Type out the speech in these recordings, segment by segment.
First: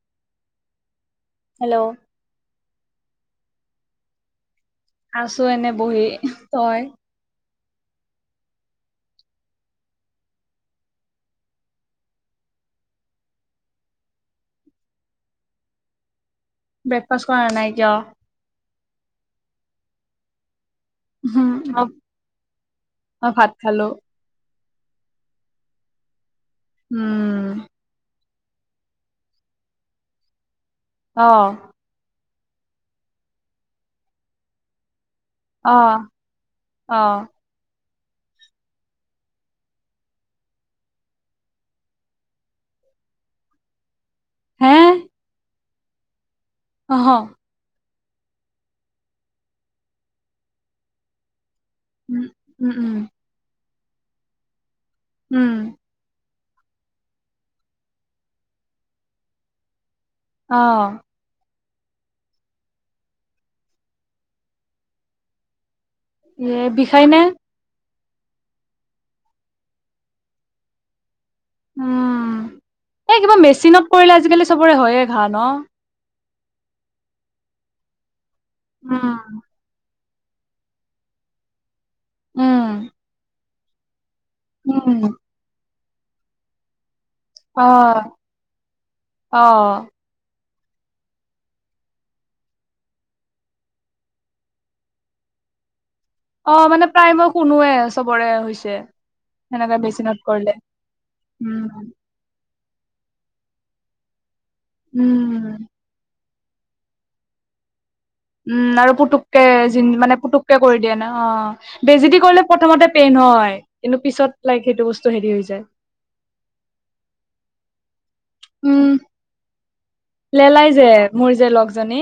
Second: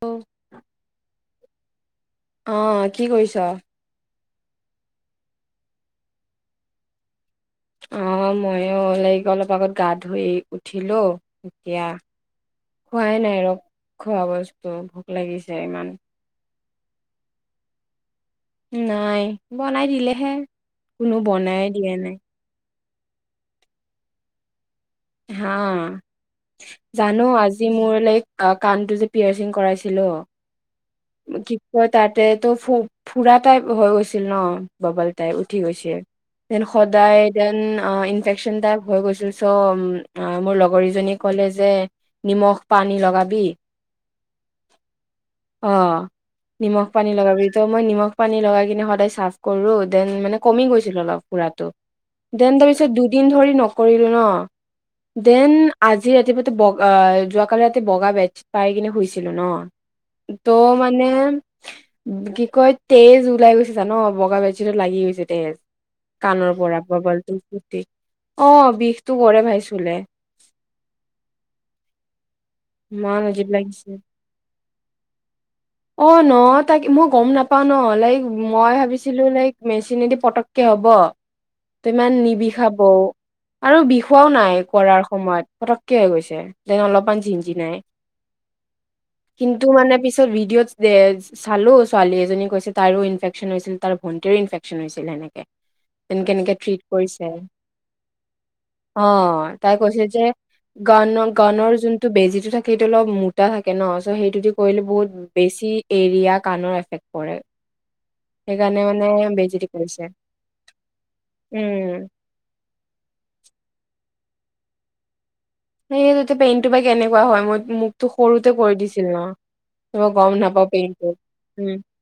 অ hello অ, কি কৰিছ? আছো এনে বহি, তই? অঁ মইও [unintelligible] অলপ আগত গা ধুই উঠিলো এতিয়া খোৱাই নাই আৰু খোৱা বস্তু ভোক লাগিছে ইমান। ব্ৰেকফাষ্ট কৰা নাই কিয়? নাই বনাই দিলেহে। কোনো বনাই দিয়া নাই। অ, ভাত খালো। হা। জানো, উম আজি মোৰ লাইক অ, কাণটো যে পিয়াৰ চিং কৰাইছিলো অহ কিপ ত তেটো ফ ফুৰা টাইপ হৈ গৈছিল ন ববল তাই উঠি অহ গৈছে যেন অহ সদায় যেন ইনফেকচন টাইপ হৈ গৈছিল চ' মোৰ লগৰীজনীয়ে ক'লে যে নিমখ পানী লগাবি হে অ নিমখ অহ পানী লগাবি ত মই নিমখ পানী লগাই কিনে সদায় চাফ কৰো দেন মানে কমি গৈছিল অলপ পুৰাটো উম দেন উম তাৰপিছেত উম দুদিন ধৰি নক কৰিলো ন উম দেন আজি ৰাতিপ বগা যোৱাকালি ৰাতি বগা বে পাই কিনে শুইছিলো ন ত' অহ মানে কি কয় তেজ ওলাই গৈছে জান বগা বেজত লাগি গৈছে তেজ কানৰ এ পৰা বিষাই নে ববলদ টো ফুতি অ বিষটো কৰে ভাই চুলে উম ইমান এই কিবা আজীৱ লাগিছে। মেচিনত পৰিলে আজিকালি চবৰে হয়য়ে ঘাঁহ ন অ', ন তাক মই গম নাপাওঁ ন লাইক মই ভাবিছিলো উম লাইক মেচিনেদি পটককে হ'ব তোমান নিবিষাব উম আৰু বি খোৱাও নাই কৰাৰ সময়ত হৈ গৈছে যে অলপ মান অহ অহ [unintelligible] মানে পিছত ভিডিঅ' তেজ চালো ছোৱালী এজনী কৈছে তাৰো ইনফেকশ্যচন হৈছিল তাৰ ভন্টিৰো ইনফেকশ্যচন হৈছিল নেকি অ মানে প্ৰায় মই কুনোৱে চবৰে হৈছে অ তাই সেনেকাে কৈছে যে বেচিনত কৰিলে গান গানৰ উম যোনটো বেজিটো থাকে সেইটো অলপ মোটা থাকে ন চ' সেইটো দি কৰিলো বহুত উম বেছি এৰিয়াক কাণৰ এফেক্ট পৰে। উম সেইকাৰণে আৰু মানে পুতুককে বেজিটো কৰিছে মানে পুতুককে কৰি দিয়ে নহ অ উম বেজি দি কৰিলে প্ৰথমতে পেইন হয় কিন্তু পিছত। লাইক সেইটো বস্ত হেৰি হৈছে। সেইটোৱে পেইনটো বা কেনেকুৱা হয় মই মোক। তোক সৰুতে কৰি উম দিছিল নহ। লেলাই যে মোৰ যে লগজনী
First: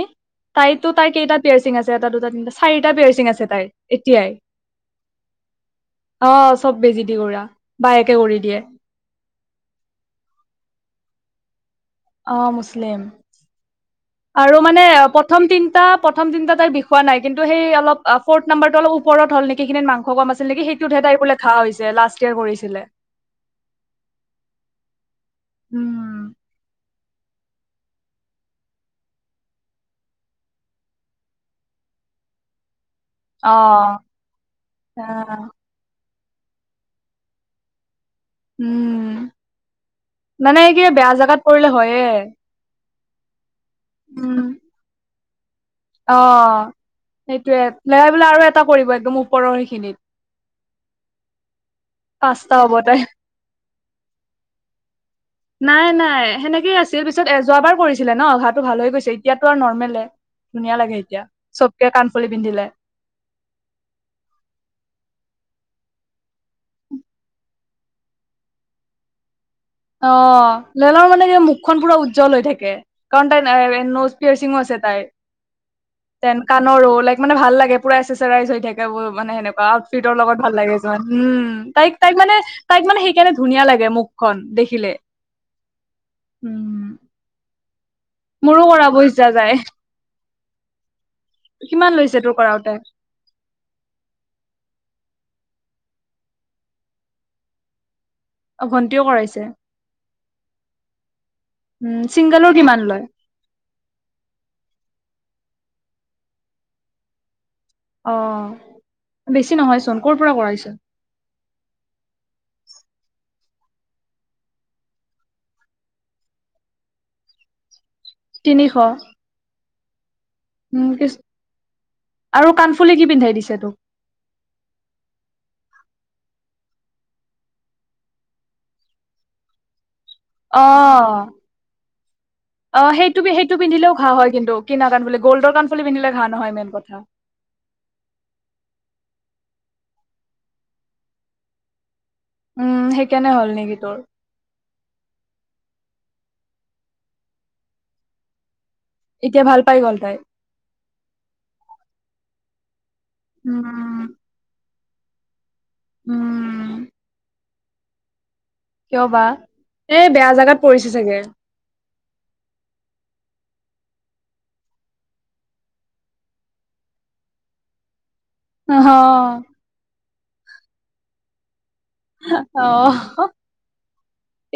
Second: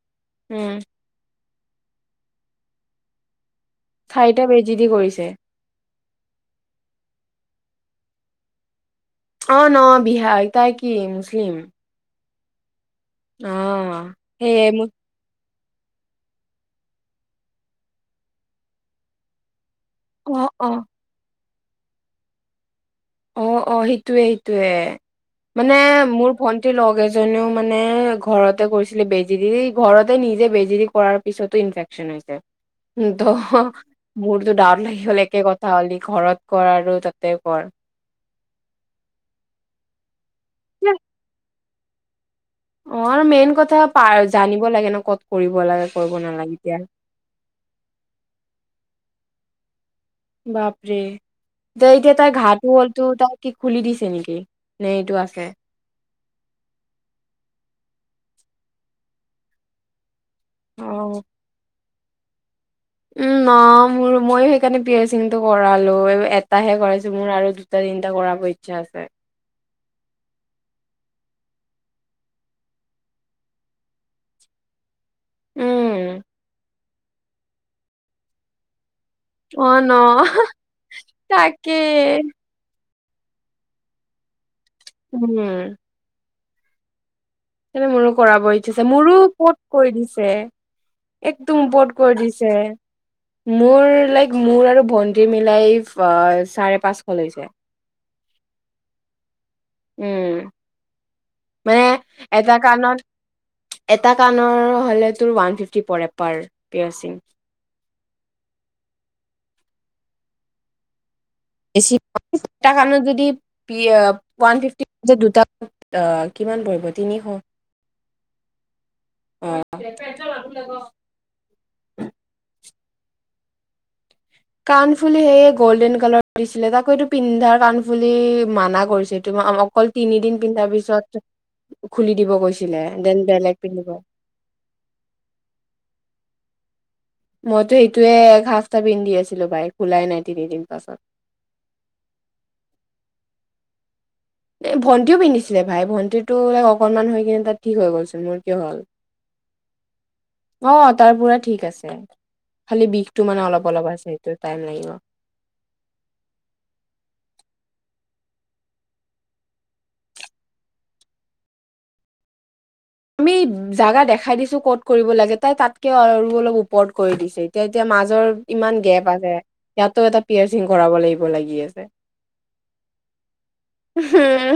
উম তাইৰটো তাৰ কেইটা পিয়াৰচিং আছে এটা দুটা তিনিটা চাৰি। তা পিয়াৰচিং আছে তাইৰ। এতিয়াই চাৰিটা বেজি দি কৰিছে অ চব বেজি দি কৰা বায়ে। কৰি দিয়ে। অ নহ বিহাৰী তাই কি মুছলিম। অ মুছ। লিম অ আৰু সেয়ে মানে মোক প্ৰথম তিন। প্ৰথম তিনিটা তাইৰ বিষোৱা নাই কিন্তু সেই অলপ ফৰ্থ নাম্বাৰটো অলপ ওপৰত হ'ল নেকি। সেইখিনিত মাংস কম অ আছিলে নেকি অ সেইটোত হে তাই বোলে। ঘাঁ হৈছে লাষ্ট ইয়েৰ কৰিছিলে। অ অ সেইটোৱে সেইটোৱে মানে উম মোৰ ভন্টিৰ লগ এজনী। জনেও মানে ঘৰতে কৰিছিলে বেজি দি ঘৰতে নিজে বেজি দি কৰাৰ পিছতো ইনফেকচন হৈছে। ত মোৰতো ডৰ লাগি গল অ একে কথা হ'লি ঘৰত। ক'ৰ আৰু তাতে ক'ৰ। উম। মানে কি বেয়া জেগাত। কৰিলে হয়ে। অ আৰু মেইন ক। [inaudible] উম জানিব লাগে নহ ক'ত। কৰিব। লাগে কৰিব অ নালাগে এতিয়া সেইটোৱে লেৰাই বিলাই আৰু এটা কৰিবা একদম উপ। ওপৰখিনিত। বাপৰে দে এতিয়া তাই পাঁচটা ঘাঁটো হ'ব হ'লতো তাই কি খুলি দিছে নেকি নে এইটো আছে। নাই নাই। সেনেকে আছিল পিছত এ যোৱাবাৰ কৰিছিলে নহ ঘাঁটো ভাল হৈ গৈছে এতিয়াতো আৰু নৰ্মেলে। ধুনীয়া লাগে এতিয়া অ', চ। কাণফুলি পিন্ধিলে। উম নহ মোৰ মইও সেইকাৰণে পিয়াৰ্চিংটো কৰালোঁ এটাহে কৰাইছো মোৰ আৰু দুটা তিনিটা কৰাব ইচ্ছা আছে। অ লেলাৰ মানে মুখখন পুৰা উজ্জ্বল হৈ থাকে কাৰণ তাই নছ পিয়াৰ্চিংও আছে তাইৰ। উম তেনকানৰ ৰ'ল- লাক মানে ভাল লাগে পুৰা আছেচেৰাইছ হৈ থাকে। [unintelligible] মানে অ সেনেকুৱা ন আউটফিটৰ লগত ভাল লাগে চমান উম, তাকে তাইক তাইক মানে তাইক মানে- কেনে ধুনীয়া লাগে মুখখন দেখ- উম! উম সেই কাৰণে মোৰো কৰাব মোৰো ইচ্ছা আছে মোৰো ইচ্ছা যায় ওপৰত কৰি দিছে। একদম কিমান ওপৰত কৰি লৈছে তোৰ দিছে, কৰাওতে মোৰ লাইক মোৰ আৰু ভন্টিৰ মি- লাইফ অ চাৰে পাঁচশ লৈছে। অ ভণ্টিও কৰাইছে? উম মানে উম ছিংগলৰ এটা কিমান কাণত, লয় এটা কাণৰ হ'লে তোৰ ওৱান ফিফটি পৰে, পাৰ পিয়েৰচিং। অহ, বেছি নহয় চোন ক'ৰ পৰা কৰাইছা? বেছি [inaudible] দুটা কাণত যদি পি আহ ওৱান ফিফটি [inaudible] দুটা কাণত কিমান পৰিব আহ তিনিশ। তিনিশ? [unintelligible] উম কিছ আৰু কাণ ফুলি কি পিন্ধাই দিছে তোক কাণফুলি সেইয়ে গ'ল্ডেন কালাৰ দিছিলে তাকো এইটো পিন্ধা কাণফুলি মানা কৰিছে। এইটো অ অকল তিনিদিন পিন্ধাৰ অহ! পিছত খুলি দিব কৈছিলে অহ, দেন সেইটো, সেইটো বেলেগ পিন্ধিব পিন্ধিলেও ঘা হয় কিন্তু কিনা কাণ ফুলি গ'ল্ডৰ কাণফুলি পিন্ধিলে ঘা নহয় মেন কথা মইতো এইটোৱে এক সাফতা পিন্ধি আছিলো পাই খোলাই নাই তিনিদিন পাছত উম সেইকাৰণে হ'ল নেকি তোৰ? এ ভণ্টিও পিন্ধিছিলে ভাই ভণ্টিৰটো অকনমান হৈ কিনে তাৰ ঠিক হৈ গ'ল চোন মোৰ কিয় হ'ল? এতিয়া ভাল পাই গ'ল তাই অ তাৰ পুৰা ঠিক আছে। খালি বিষ- টো মানে অলপ অলপ আছে উম, সেইটো টাইম লাগিব। উম! কিয় বা? এই বেয়া জাগাত পৰিছে চাগে। আমি জাগা দেখাই দিছো ক'ত কৰিব লাগে তাই তাতকেও আৰু অলপ ওপৰত কৰি দিছে এতিয়া, এতিয়া মাজৰ ইমান অহ, গেপ আছে ইয়াতো এটা পিয়েৰচিং কৰাব লাগিব লাগি আছে। হো অহ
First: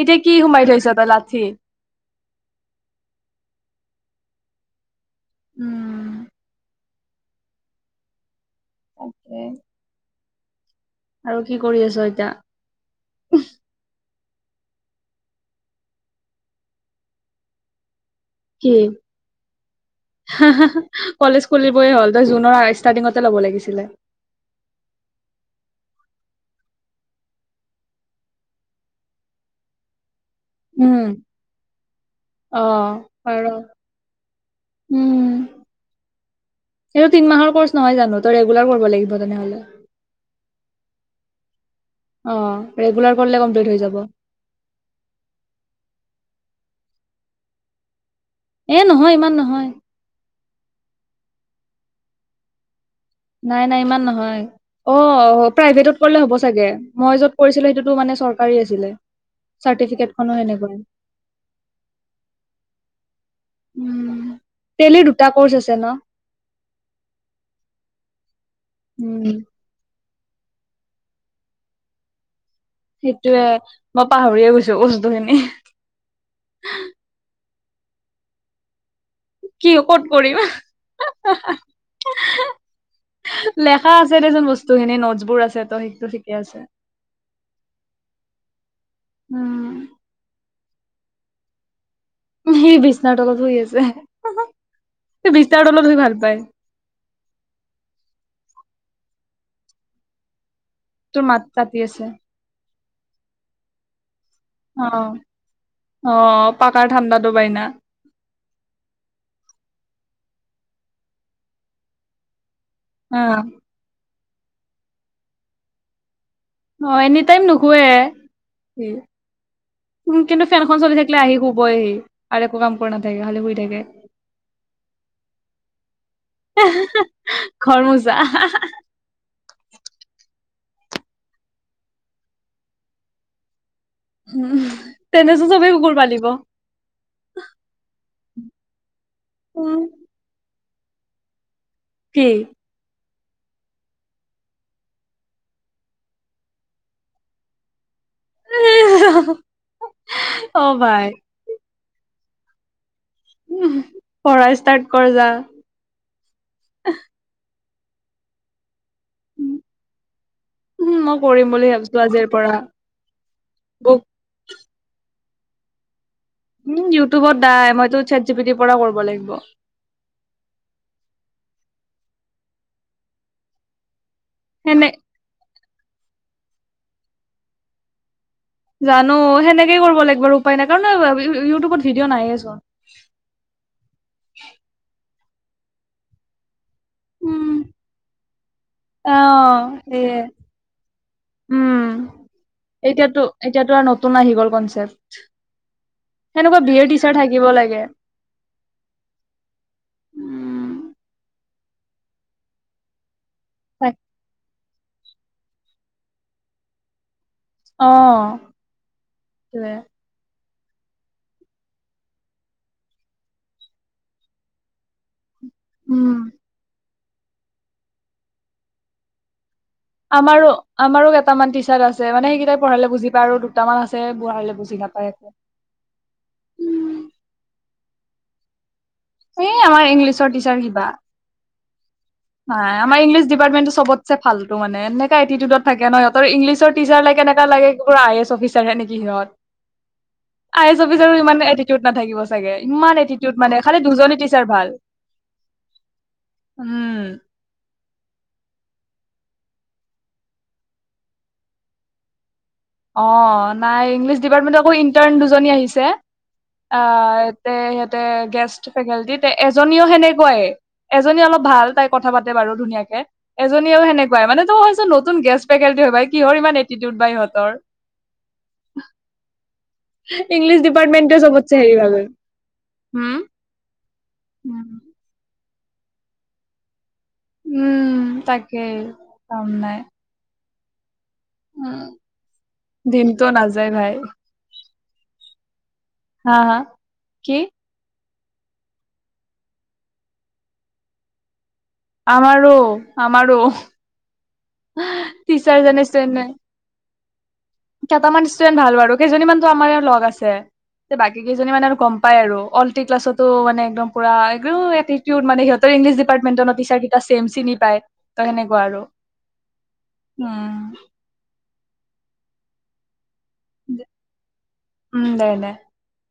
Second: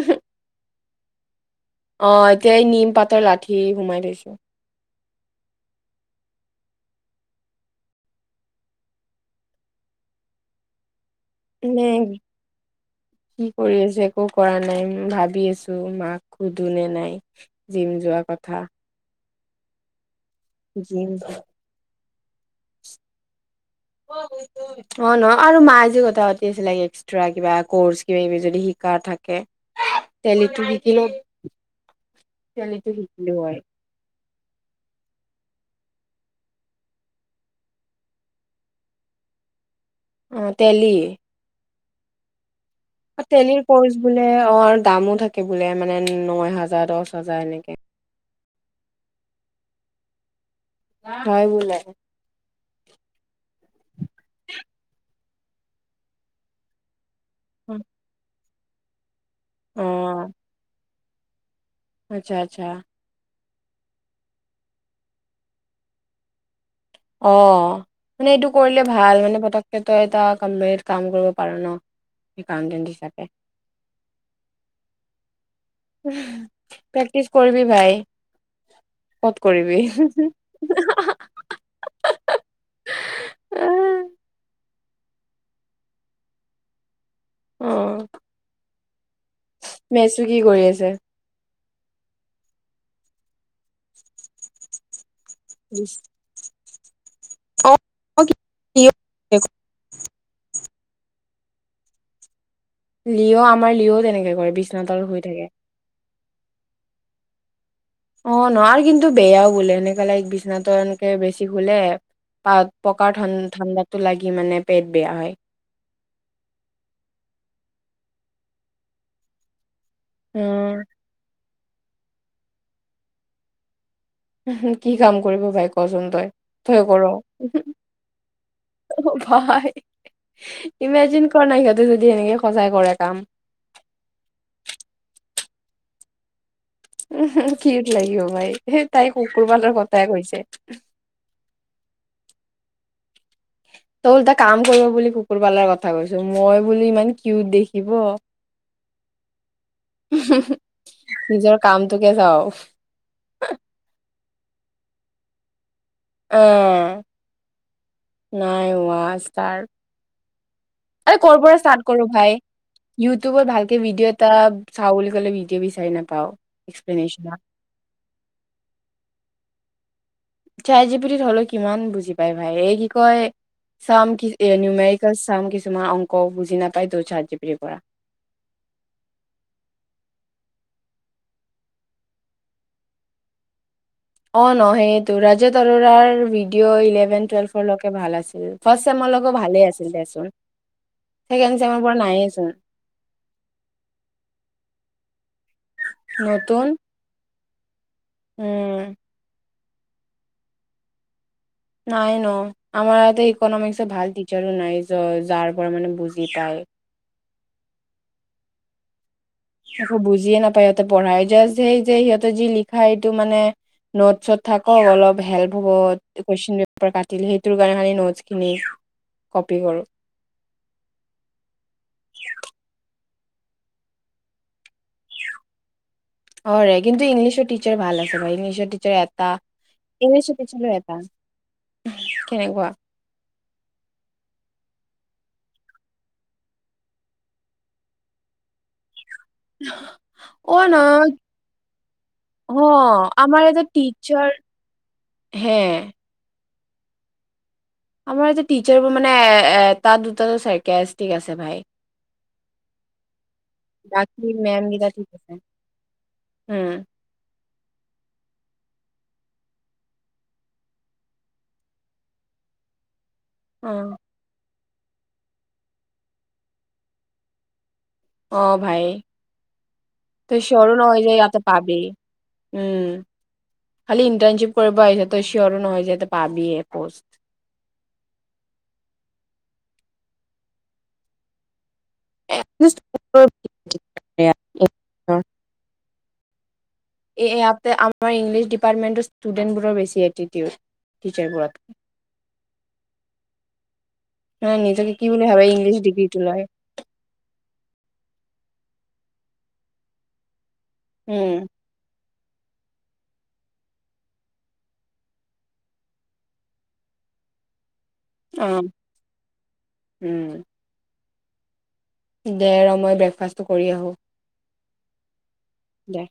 এতিয়া কি সোমাই থৈছ? লাঠি অহ! এতিয়া এই নিম পাতৰ লাঠি সোমাই থৈছো। উম তাকে আৰু কি কৰি এনে আছ এতিয়া? কি কৰি আছে একো কৰা নাই ভাবি আছো মাক সুধো নে নাই জিম যোৱা কথা কি হা হা হা জিম কলেজ খুলিবই হ'ল তই জুনৰ ষ্টাৰ্টিঙতে ল'ব লাগিছিলে তি আছিলে এক্সট্ৰা কিবা কৰ্চ কিবা কিবি যদি শিকা থাকে তেলীটো শিকিলো উম, অ', তেলিটো শিকিলো পাৰ। হয়। উম এইটো তিনমাহৰ কৰ্চ নহয় জানো ত ৰেগুলাৰ কৰিব লাগিব তেনেহলে। অহ তেলি। অহ। তেলিৰ কৰ্চ বোলে অ দামো থাকে বোলে মানে ন হাজাৰ হাজাৰ দহ হাজাৰ এনেকে। এ নহয় ইমান নহয়। হয় বোলে। অহ প্ৰাইভেটত কৰিলে হ'ব চাগে মই য'ত কৰিছিলো সেইটোতো মানে চৰকাৰ পাৰি আছিলে। চাৰ্টিফিকেট অ' খনো সেনেকুৱাই। আচ্ছা আচ্ছা। উম তেলিৰ দুটা কৰ্চ আছে ন। অহ মানে এইটো কৰিলে ভাল উম মানে পতককে তই এটা কমপ্লেইত কাম কৰিব পাৰ ন। একাউন্টেন্ট হিচাপে। সেইটোৱে মই পাহৰিয়ে গৈছো বস্তু খিনি। প্ৰেকটিচ কৰিবি ভাই। ক'ত কি কৰিবি। ক'ত কৰিম লেখা আছে দেচোন বস্তু বস্তুখিনি নোটছ বোৰ আছে ত সেইতো থিকে আছে। অ উম মেচো কি কৰি আছে? সি বিচনাৰ তলত শুই আছে। সি বিচনাৰ তলত শুই ভাল পায়। অ', কি তোৰ মাত কাটি আছে। লিঅ আমাৰ লিঅ তেনেকে বিচনা তলত শুই থাকে। অহ পাকাৰ ঠাণ্ডাটো পায় না। অহ নোৱাৰি কিন্তু বেয়াও বোলে সেনেকে লাইক বিচনাটো এনেকে বেছি শুলে কাত পকাৰ অ ঠান ঠাণ্ডাটো লাগি সি মানে পেট বেয়া হয়। হয় এনিটাইম নুশুৱে সি। উম কিন্তু ফেনখন চলি থাকিলে আহি শু বয়হি আৰু একো কাম কৰি নাথাকে খালি শুই থাকে। কি কাম কৰিব ভাই কচোন তই তই কৰ ঘৰ মোচা হয় ইমেজিন কৰা নাই সিহঁতি যদি এনেকে সঁচাই কৰে কাম। উ তেনেচ চবেই কুকুৰ পালিব উ কিত লাগিব ভাই সেই তাই কুকুৰ পালৰ উম, কথাই কৈছে। উহ। কি? তই ওলটা কাম কৰিব বুলি কুকুৰ পালাৰ কথা কৈছ, মই বুলি ইমান কিউট দেখিব। অ ভাই নিজৰ কামটোকে যাওঁ। পঢ়াই ষ্টাৰ্ট কৰ যা। উম। নাই হোৱা পাঁচটাৰ। উম মই আৰে ক'ৰ কৰিম পৰা বুলি ষ্টাৰ্ট ভাবিছো কৰোঁ আজিৰ ভাই, পৰা ইউটিউবত ভালকে বুক ভিডিঅ' এটা চাওঁ বুলি ক'লে ডিঅ' বিচাৰি না উম, ইউটিউবত দাই মইতো চেট চপিটিৰ পৰা ক'ৰব' লাগিব। চেট জিপিটিত হ'লেও কিমান বুজি পাই ভাই, এই কি কয় চাম কি এ সেনে নিউমেৰিকেল চাম কিছ তোমাৰ অংক বুজি নাপায় তোৰ চেট জিপিটিৰ পৰা। জানো সেনেকেই কৰিব লাগিব আৰু উপায় নাই কাৰণ ৱি-ৱি-ইউটিউবত ভিডিঅ' নায়ে চোন। অ', নহেই তোৰ ৰাজাত আৰোৰাৰ ডিঅ' ইলেভেন উম টুৱেলভৰ লকে ভাল আছিল ফাৰ্ষট অ চেমৰ লগেও ভালেই আছিল সেয়ে দেচোন, চেকেণ্ড চেমৰ পৰা উম। নাইে চোন এতিয়াতো এতিয়াতো আৰু নতুন আহি গ'ল কনচেপ্ট নতুন‌ দিব লাগে। উম। উম। নাই ন আমাৰ এয়াতেই ইক'নমিকচ ভাল টিচাৰো নাই যজ যাৰ পৰা মানে বুজি পায় অহ একো বুজিয়ে নাপ সিহঁতে পঢ়ায় জাস্ট সেই যে সিহঁতে যি লিখা এইটো মানে নোট চত থাকে অলপ হেল্প হ'ব উম, কোৱেশ্চন পেপাৰ কা সেইটোৰ কাৰণে নোটচ খিনি কৰো আমাৰো, আমাৰো কেইামান টিচাৰ আছে মানে সেইকেইটাই পঢ়ালে বুজি আৰু দুটামান আছে বুজালে বুজি নাপায় একো। [unintelligible] অ'ৰে কিন্তু ইংলিছৰ টি টিছাৰ ভাল আছিলে ইংলিছৰ টি এটা, এই আমাৰ ইংলিছৰ ইংলিছ টিচাৰ টিচাৰো কিবা এটা। কেনেকুৱা নাই আমাৰ ইংলিছ ডিপাৰ্টমেণ্টো চবটছে ফালতো মানে এনেক কা এটিটিউডত থাকে নহ সিহঁতৰ ইংলিছৰ টিচাৰ লাগে নে কেনেকা লাগে কি পুৰা আই এছ এফিচাৰহে নেকি সিহঁত। অ আই এছ নহয় অফিচাৰো ইমান এটিটিউড নাথাকিব চাগে অ ইমান আমাৰ এটিটিউড মানে এটা খালি দুজনী টিচাৰ ভাল। হে উম। আমাৰ যে টিচাৰবোৰ মানে এ এটা দুটাটো চাইকেছটিক আছে ভাই। অ', নাই ইংলিছ বাকী ডিপাৰ্টমেণ্টত মেম আকৌ কেইটা ঠিক ইণ্টাৰ্ণ আছে দুজনী আহিছে উম অ' তাতে সিহঁতে গেষ্ট ফেকাল্টিত এজনীও সেনেকুৱাই এজনী অলপ ভাল তাই কথা পাতে বাৰু ধুনীয়াকে। অ এজনীয়েও সেনেকুৱাই মানে তো তো নতুন গেষ্ট ফেকাল্টি হয় ভাই কিহৰ ইমান এটিটিউড বা সিহঁতৰ। অ' ভাই, তই ইংলিছ ছিয়ৰো নহয় যে ডিপাৰ্টমেণ্টটোৱে ইয়াতে চবতছে হেৰি পাবি ভাবে উম হুম খালি ইণ্টাৰ্নশিপ কৰিব আহিছে তই ছিয়ৰো নহয় যে তই পাবিয়ে পোষ্ট। উম তাকেই কাম নাই। উম। দিনটো নাযায় ভাই। [unintelligible] হা হা। এ কি এয়াতে আম আমাৰ ইংলিছ ডিপাৰ্টমেন্টৰ ষ্টুডেণ্ট বোৰৰ বেছি এটিটিউড টিছাৰবোৰটকে। আমাৰো আমাৰো। নাই নিজকে কি বুলি ভাবে ইংলিছ ডিগ্ৰী টো টিচাৰজনে লয়। ইষ্টোডেনট ভাল বাৰু কেইজনীমানতো আমাৰে লগ আছে। বাকী উম কেইজনী মানে আৰু কম। পায় আৰু অল্টি ক্লাছতো মানে একদম পুৰা এটিটিউড মানে সিহঁতৰ ইংলিছ ডিপাৰ্টমেণ্টৰ নহ টিচাৰ কিটা চেম চিনি পায়। ত' অ সেনেকুৱা আৰু। উম। দে আৰু মই ব্ৰেকফাষ্ট কৰি আহো। উম, দে দে। দে।